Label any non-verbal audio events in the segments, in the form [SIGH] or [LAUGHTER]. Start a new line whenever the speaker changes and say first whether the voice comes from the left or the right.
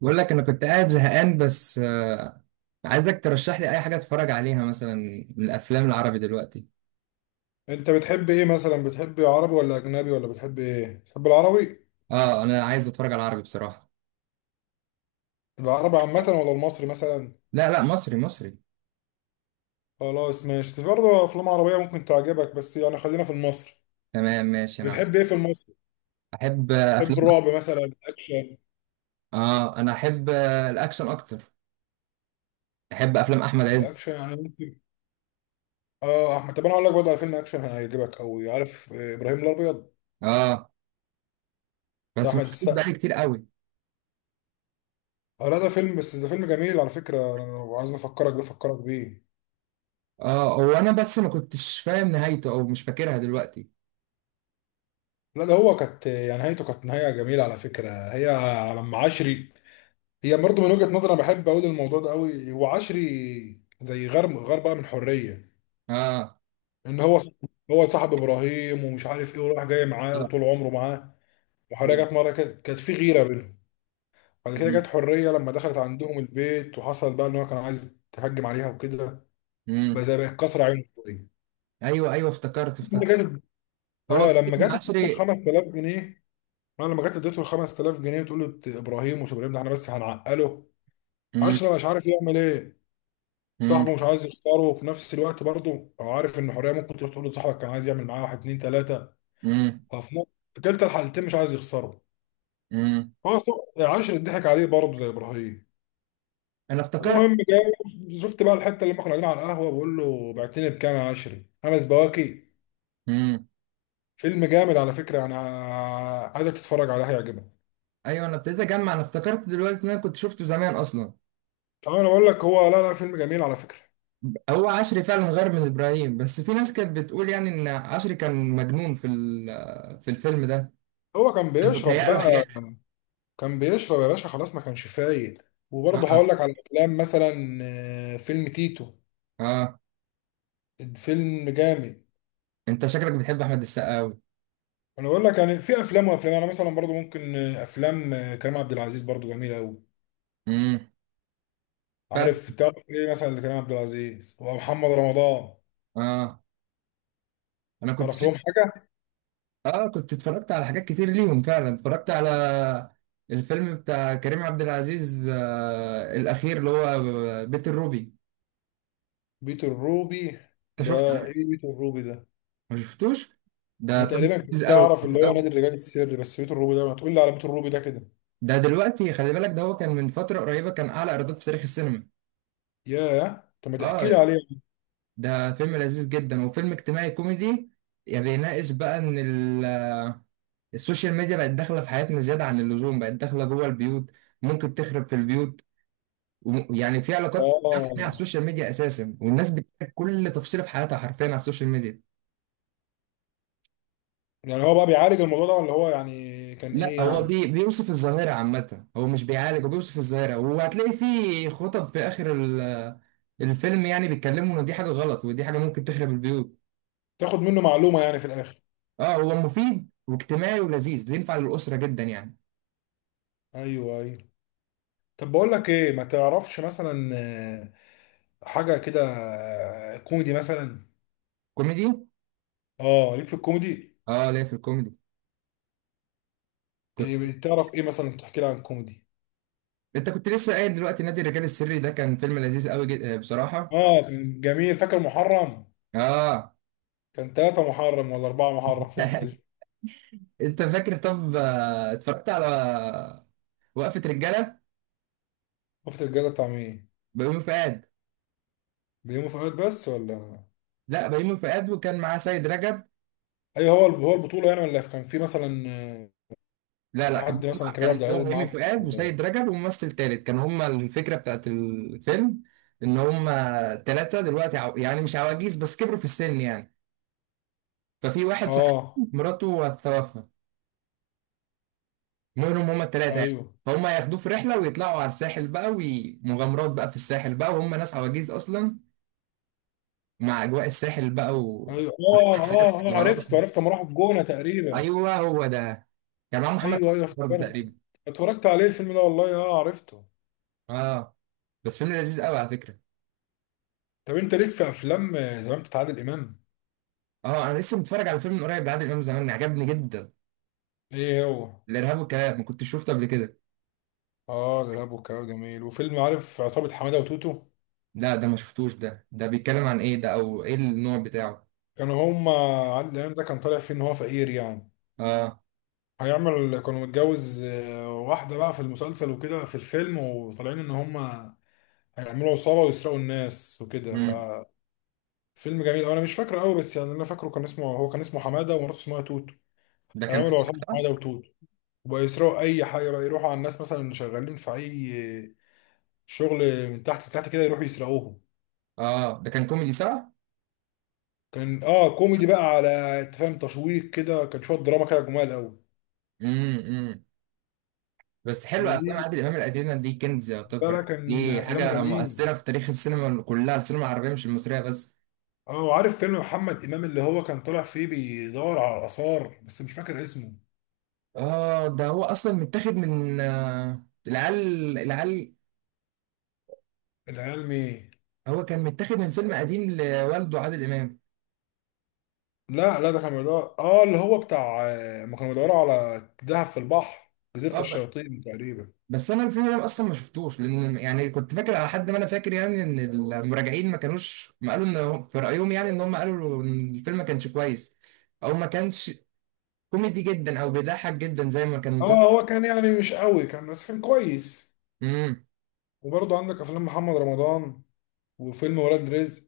right: بقول لك انا كنت قاعد زهقان بس عايزك ترشح لي اي حاجه اتفرج عليها مثلا من الافلام العربي دلوقتي.
left: انت بتحب ايه مثلا، بتحب عربي ولا اجنبي ولا بتحب ايه؟ بتحب العربي؟
right: اه، انا عايز اتفرج على العربي بصراحه.
left: العربي عامه ولا المصري مثلا؟
right: لا لا، مصري مصري.
left: خلاص ماشي، في برضه افلام عربيه ممكن تعجبك بس يعني خلينا في المصري.
right: تمام، ماشي. انا
left: بتحب ايه في المصري؟
right: احب
left: بتحب
right: افلام.
left: الرعب مثلا الاكشن؟
right: اه، انا احب الاكشن اكتر. احب افلام احمد عز.
left: الاكشن يعني ممكن. اه احمد، طب انا اقول لك برضه على فيلم اكشن هيعجبك قوي، عارف ابراهيم الابيض؟
right: اه،
left: بتاع
right: بس
left: احمد
right: مش بقالي
left: السقا.
right: كتير قوي.
left: اه لا، ده فيلم بس ده فيلم جميل على فكره، انا لو عايز افكرك بيه افكرك بيه.
right: اه، هو انا بس ما كنتش فاهم نهايته او مش فاكرها دلوقتي.
left: لا، ده هو كانت يعني نهايته، كانت نهايه جميله على فكره، هي على ام عشري. هي برضه من وجهة نظري، انا بحب اقول الموضوع ده قوي، وعشري زي غير بقى من حرية.
right: اه.
left: ان هو ص- هو صاحب ابراهيم ومش عارف ايه، وراح جاي معاه
right: اه.
left: وطول عمره معاه. وحريه
right: ايوه.
left: جت مره كده، كانت في غيره بينهم. بعد كده جت
right: مم.
left: حريه لما دخلت عندهم البيت، وحصل بقى ان هو كان عايز تهجم عليها وكده. بقى
right: مم.
left: زي بقت كسر عينه شويه
right: ايوه ايوه، افتكرت
left: لما
right: افتكرت.
left: جت.
right: هو
left: اه،
right: في
left: لما جت
right: ابن
left: اديته ال
right: عشري.
left: 5000 جنيه. انا لما جت اديته ال 5000 جنيه، تقول له ابراهيم، ومش ابراهيم ده احنا بس هنعقله.
right: مم.
left: عشري مش عارف يعمل ايه،
right: مم.
left: صاحبه مش عايز يختاره، وفي نفس الوقت برضه هو عارف ان حريه ممكن تروح تقول لصاحبك كان عايز يعمل معاه واحد اتنين تلاته.
right: مم.
left: ففي نفس- في كلتا الحالتين مش عايز يخسره.
right: امم.
left: عاشر اتضحك عليه برضه زي ابراهيم.
right: انا افتكرت.
left: المهم جاي، شفت بقى الحته اللي ما كنا قاعدين على القهوه، بقول له بعتني بكام يا عشري؟ خمس بواكي.
right: امم.
left: فيلم جامد على فكره، انا عايزك تتفرج عليه هيعجبك.
right: ايوه، انا ابتديت اجمع. انا افتكرت دلوقتي ان انا كنت شفته زمان اصلا.
left: طب انا بقول لك هو، لا لا، فيلم جميل على فكره.
right: هو عشري فعلا غير من ابراهيم، بس في ناس كانت بتقول يعني ان عشري كان مجنون في الفيلم ده.
left: هو كان
right: كان
left: بيشرب
right: بيتهيأ له حاجات.
left: بقى، كان بيشرب يا باشا، خلاص ما كانش فايق. وبرضه
right: اه.
left: هقول لك على افلام مثلا، فيلم تيتو،
right: اه. آه.
left: فيلم جامد.
right: انت شكلك بتحب احمد السقا قوي.
left: انا بقول لك يعني في افلام وافلام، انا مثلا برضو ممكن افلام كريم عبد العزيز برضو جميله قوي.
right: امم. فعلا.
left: عارف تعرف ايه مثلا لكريم عبد العزيز ومحمد رمضان؟
right: اه. انا كنت
left: تعرف لهم
right: شك...
left: حاجه؟
right: اه، كنت اتفرجت على حاجات كتير ليهم فعلا. اتفرجت على الفيلم بتاع كريم عبد العزيز الاخير اللي هو بيت الروبي.
left: بيت الروبي
right: انت
left: ده.
right: شفته؟
left: ايه بيت الروبي ده؟
right: ما شفتوش. ده
left: انا
right: فيلم
left: تقريبا
right: لذيذ
left: كنت
right: قوي،
left: اعرف اللي
right: لذيذ
left: هو
right: قوي.
left: نادي الرجال السري، بس بيت الروبي ده، ما تقول لي على بيت الروبي ده كده.
right: ده دلوقتي خلي بالك، ده هو كان من فترة قريبة كان أعلى إيرادات في تاريخ السينما.
left: ياه، طب ما تحكي لي
right: اه.
left: عليه.
right: ده فيلم لذيذ جدا وفيلم اجتماعي كوميدي. يعني بيناقش بقى ال- السوشيال ميديا بقت داخلة في حياتنا زيادة عن اللزوم، بقت داخلة جوه البيوت. ممكن تخرب في البيوت، ويعني في علاقات بتتعمل على
left: اه.
right: السوشيال ميديا أساسا، والناس بتشارك كل تفصيلة في حياتها حرفيا على السوشيال ميديا.
left: يعني هو بقى بيعالج الموضوع ده، ولا هو يعني كان
right: لا،
left: ايه
right: هو
left: يعني؟
right: بيوصف الظاهرة عامة. هو مش بيعالج، هو بيوصف الظاهرة. وهتلاقي في خطب في آخر الفيلم يعني بيتكلموا إن دي حاجة غلط ودي حاجة ممكن تخرب البيوت.
left: تاخد منه معلومه يعني في الاخر.
right: اه، هو مفيد واجتماعي ولذيذ، ينفع للأسرة جدا يعني.
left: ايوه ايوه. طب بقول لك ايه، ما تعرفش مثلا حاجه كده، كوميدي مثلا؟
right: كوميدي.
left: اه ليك في الكوميدي.
right: اه، ليه في الكوميدي؟ كنت.
left: إيه تعرف ايه مثلا؟ تحكي لي عن الكوميدي.
right: انت كنت لسه قايل دلوقتي نادي الرجال السري ده كان فيلم لذيذ قوي جدا بصراحة.
left: اه كان جميل، فاكر محرم؟
right: اه.
left: كان ثلاثة محرم ولا أربعة محرم في الفيلم؟
right: [LAUGHS] انت فاكر؟ طب اتفرجت على وقفة رجالة.
left: شفت الجدع بتاع مين؟
right: بيومي فؤاد.
left: بيومي فؤاد بس ولا؟
right: لا، بيومي فؤاد وكان معاه سيد رجب.
left: اي هو هو البطولة يعني، ولا كان في مثلا
right: لا
left: في
right: لا، كان
left: حد مثلا كريم عبد
right: كان
left: العزيز
right: هو
left: معاه
right: هيمي
left: بطولة
right: فؤاد
left: ولا
right: وسيد
left: إيه؟
right: رجب وممثل تالت. كان هما الفكرة بتاعت الفيلم ان هما تلاتة دلوقتي يعني مش عواجيز، بس كبروا في السن يعني. ففي واحد صاحبهم
left: اه
right: مراته هتتوفى. منهم هما التلاتة يعني.
left: ايوه
right: فهم هياخدوه في رحلة ويطلعوا على الساحل بقى، ومغامرات بقى في الساحل بقى وهم ناس عواجيز أصلا، مع أجواء الساحل بقى
left: ايوه. اه اه اه، عرفته
right: [LAUGHS]
left: عرفته لما راحوا الجونة تقريبا.
right: أيوه، هو ده. كان معاه محمد
left: ايوه ايوه
right: برضه
left: افتكرت.
right: تقريبا.
left: اتفرجت عليه الفيلم ده والله، اه عرفته.
right: اه، بس فيلم لذيذ قوي على فكرة.
left: طب انت ليك في افلام زمان بتاع عادل امام؟
right: اه، انا لسه متفرج على فيلم من قريب لعادل امام زمان، عجبني جدا.
left: ايه هو؟
right: الارهاب والكباب، ما كنتش شفته قبل كده.
left: اه الارهاب والكباب جميل، وفيلم، عارف عصابة حمادة وتوتو؟
right: لا، ده ما شفتوش. ده بيتكلم عن ايه ده، او ايه النوع بتاعه؟
left: كانوا هما، عادل امام ده كان طالع فيه ان هو فقير يعني،
right: اه.
left: هيعمل، كانوا متجوز واحدة بقى في المسلسل وكده، في الفيلم، وطالعين ان هما هيعملوا عصابة ويسرقوا الناس وكده.
right: امم.
left: ففيلم جميل، انا مش فاكره قوي، بس يعني اللي انا فاكره كان اسمه، هو كان اسمه حمادة ومراته اسمها توتو،
right: ده كان
left: هيعملوا
right: كوميدي،
left: عصابة
right: صح؟
left: حمادة وتوتو، وبقى يسرقوا اي حاجه بقى، يروحوا على الناس مثلا اللي شغالين في اي شغل من تحت لتحت كده، يروحوا يسرقوهم.
right: اه، ده كان كوميدي، صح؟
left: كان، كوميدي بقى، على، أنت فاهم، تشويق كده، كان شويه دراما كده، جمال قوي.
right: امم. بس حلو افلام
left: وليه؟
right: عادل امام القديمه دي، كنز
left: ده لا،
right: يعتبر.
left: كان
right: دي
left: افلامه
right: حاجه
left: جميل.
right: مؤثره في تاريخ السينما كلها، السينما العربيه مش المصريه بس.
left: اه وعارف فيلم محمد امام اللي هو كان طالع فيه بيدور على الاثار بس مش فاكر اسمه؟
right: اه، ده هو اصلا متاخد من العيال العيال.
left: العيال مين؟
right: هو كان متاخد من فيلم قديم لوالده عادل امام.
left: لا لا، ده كان بيدور، اللي هو بتاع، ما كانوا بيدوروا على دهب في البحر. جزيره
right: اه،
left: الشياطين تقريبا.
right: بس انا الفيلم ده اصلا ما شفتوش، لان يعني كنت فاكر على حد ما انا فاكر يعني ان المراجعين ما كانوش ما قالوا في رايهم يعني ان هم قالوا ان الفيلم ما كانش كويس، او ما كانش كوميدي جدا او بيضحك جدا زي ما كان
left: اه
right: مطلوب.
left: هو كان يعني مش قوي كان، بس كان كويس.
right: امم.
left: وبرضه عندك افلام محمد رمضان، وفيلم ولاد رزق.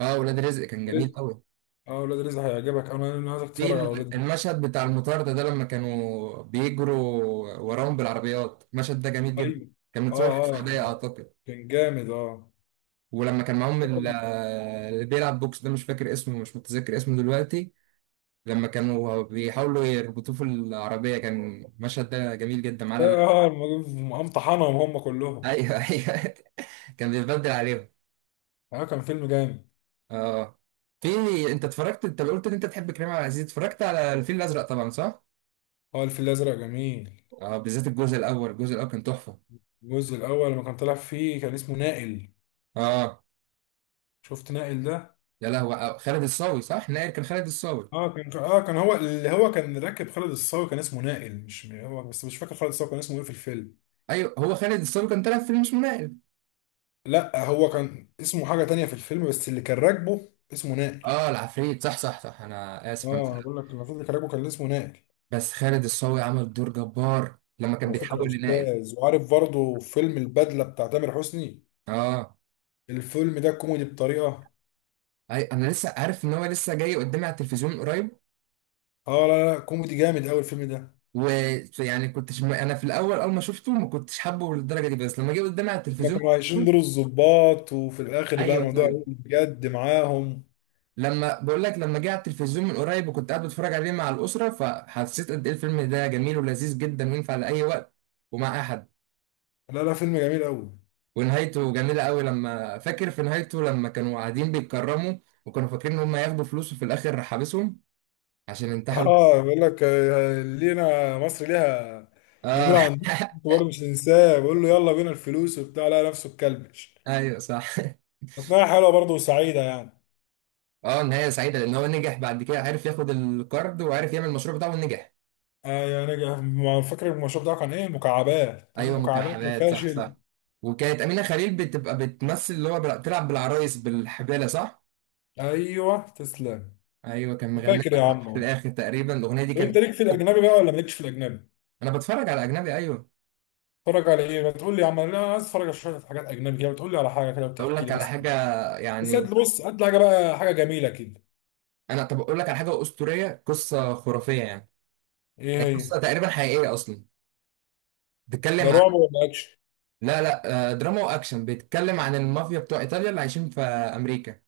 right: اه، ولاد رزق كان جميل قوي.
left: اه ولاد رزق هيعجبك، انا عايزك تتفرج على ولاد رزق.
right: المشهد بتاع المطار ده، لما كانوا بيجروا وراهم بالعربيات المشهد ده جميل جدا.
left: ايوه.
right: كان متصور في
left: اه اه
right: السعوديه
left: كان،
right: اعتقد.
left: كان جامد اه.
right: ولما كان معاهم
left: كان-
right: اللي بيلعب بوكس ده مش فاكر اسمه، مش متذكر اسمه دلوقتي. لما كانوا بيحاولوا يربطوه في العربية كان المشهد ده جميل جدا على ما.
left: اه مقمطحنهم هم كلهم.
right: ايوه ايوه. [LAUGHS] كان بيتبدل عليهم.
left: اه كان فيلم جامد.
right: اه. في. انت قلت ان انت تحب كريم عبد العزيز، اتفرجت على الفيل الازرق طبعا، صح؟
left: اه الفيل الازرق جميل.
right: اه، بالذات الجزء الاول. الجزء الاول كان تحفة.
left: الجزء الاول لما كان طالع فيه كان اسمه نائل.
right: اه.
left: شفت نائل ده؟
right: يا لهوي، خالد الصاوي، صح؟ نائل كان خالد الصاوي.
left: اه كان، هو اللي هو كان راكب خالد الصاوي، كان اسمه نائل، مش هو، بس مش فاكر خالد الصاوي كان اسمه ايه في الفيلم.
right: ايوه، هو خالد الصاوي كان طالع في فيلم اسمه نائل.
left: لا هو كان اسمه حاجه تانية في الفيلم، بس اللي كان راكبه اسمه نائل.
right: اه، العفريت، صح صح صح. انا اسف.
left: اه أنا بقول لك، المفروض اللي كان راكبه كان اسمه نائل.
right: بس خالد الصاوي عمل دور جبار لما كان
left: على فكرة يا
right: بيتحول لنائل.
left: أستاذ، وعارف برضه فيلم البدلة بتاع تامر حسني؟
right: اه،
left: الفيلم ده كوميدي بطريقة.
right: أي، انا لسه عارف ان هو لسه جاي قدامي على التلفزيون من قريب.
left: آه لا لا، كوميدي جامد أوي الفيلم ده.
right: ويعني انا في الاول اول ما شفته ما كنتش حابه للدرجه دي، بس لما جه قدامي على
left: هما
right: التلفزيون.
left: كانوا
right: [LAUGHS]
left: عايشين دور الضباط، وفي الآخر بقى
right: ايوه
left: الموضوع
right: ايوه.
left: قلب بجد معاهم.
right: لما بقول لك، لما جه على التلفزيون من قريب وكنت قاعد بتفرج عليه مع الاسره، فحسيت قد ايه الفيلم ده جميل ولذيذ جدا وينفع لاي وقت ومع اي حد.
left: لا لا، فيلم جميل أوي.
right: ونهايته جميله قوي. لما فاكر في نهايته لما كانوا قاعدين بيتكرموا وكانوا فاكرين ان هم ياخدوا فلوس وفي الاخر حابسهم عشان انتحلوا.
left: آه بيقول لك لينا مصر ليها
right: اه.
left: جميلة عندكم، أنتوا
right: [LAUGHS]
left: برضه مش هننساه، بيقول له يلا بينا الفلوس وبتاع، لا نفسه اتكلبش.
right: ايوه صح.
left: أثناء حلوة برضه وسعيدة يعني.
right: اه، نهايه سعيده لان هو نجح بعد كده، عرف ياخد الكارد وعرف يعمل المشروع بتاعه ونجح.
left: آه يعني ما فاكر المشروب بتاعه كان إيه؟ مكعبات، تقول له
right: ايوه
left: مكعبات يا
right: مكعبات، صح
left: فاشل.
right: صح. وكانت امينه خليل بتبقى بتمثل اللي هو بتلعب بالعرايس بالحباله، صح.
left: ايوه تسلم.
right: ايوه، كان مغنيها
left: فاكر يا عم
right: في
left: اهو.
right: الاخر تقريبا الاغنيه دي كانت.
left: وانت ليك في الاجنبي بقى ولا مالكش في الاجنبي؟
right: انا بتفرج على اجنبي، ايوه.
left: اتفرج على ايه؟ ما تقول لي يا عم، انا عايز اتفرج على شويه حاجات اجنبي كده، بتقول لي على حاجه كده
right: اقول
left: وتحكي لي
right: لك على
left: مثلا.
right: حاجه
left: بس
right: يعني.
left: هات، بص هات لي حاجه بقى، حاجه جميله كده.
right: طب اقول لك على حاجه اسطوريه، قصه خرافيه يعني.
left: ايه؟
right: هي قصه
left: هي؟
right: تقريبا حقيقيه اصلا.
left: ده
right: بتتكلم عن.
left: رعب ولا اكشن؟
right: لا لا، دراما واكشن. بيتكلم عن المافيا بتوع ايطاليا اللي عايشين في امريكا.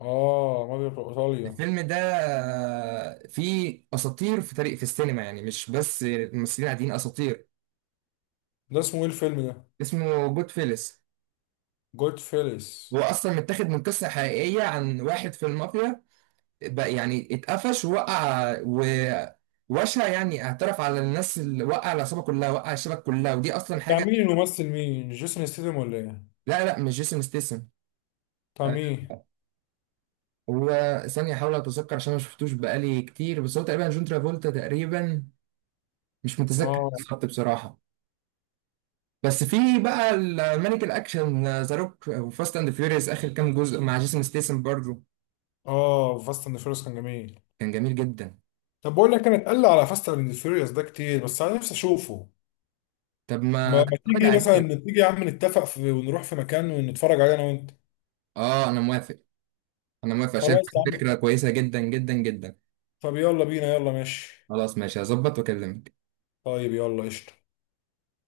left: اه مافيا في ايطاليا.
right: الفيلم ده فيه اساطير في تاريخ في السينما، يعني مش بس ممثلين عاديين، اساطير.
left: ده اسمه ايه الفيلم ده؟
right: اسمه جود فيلس.
left: جود فيلس.
right: هو اصلا متاخد من قصه حقيقيه عن واحد في المافيا بقى، يعني اتقفش ووقع ووشى يعني، اعترف على الناس، اللي وقع العصابه كلها، وقع الشبكه كلها، ودي اصلا
left: بتاع
right: حاجه.
left: مين الممثل، مين، جيسون ستيدم ولا ايه؟
right: لا لا، مش جيسون ستيسن.
left: بتاع
right: آه،
left: مين؟
right: هو ثانية أحاول أتذكر عشان ما شفتوش بقالي كتير، بس هو تقريبا جون ترافولتا تقريبا. مش متذكر
left: اه.
right: بالظبط بصراحة. بس في بقى المانيك الاكشن ذا روك وفاست اند فيوريوس اخر كام جزء مع جيسون ستيسن برضه.
left: اه فاست اند فيوريوس كان جميل.
right: كان جميل جدا.
left: طب بقول لك انا اتقل على فاست اند فيوريوس ده كتير، بس انا نفسي اشوفه.
right: طب
left: ما
right: ما
left: ما
right: تتفرج
left: تيجي
right: عليه.
left: مثلا، تيجي يا عم نتفق في ونروح في مكان ونتفرج عليه انا وانت.
right: اه، انا موافق. انا موافق، شايف
left: خلاص يا عم.
right: فكره كويسه جدا جدا جدا.
left: طب يلا بينا، يلا ماشي.
right: خلاص ماشي، هظبط واكلمك.
left: طيب يلا قشطة.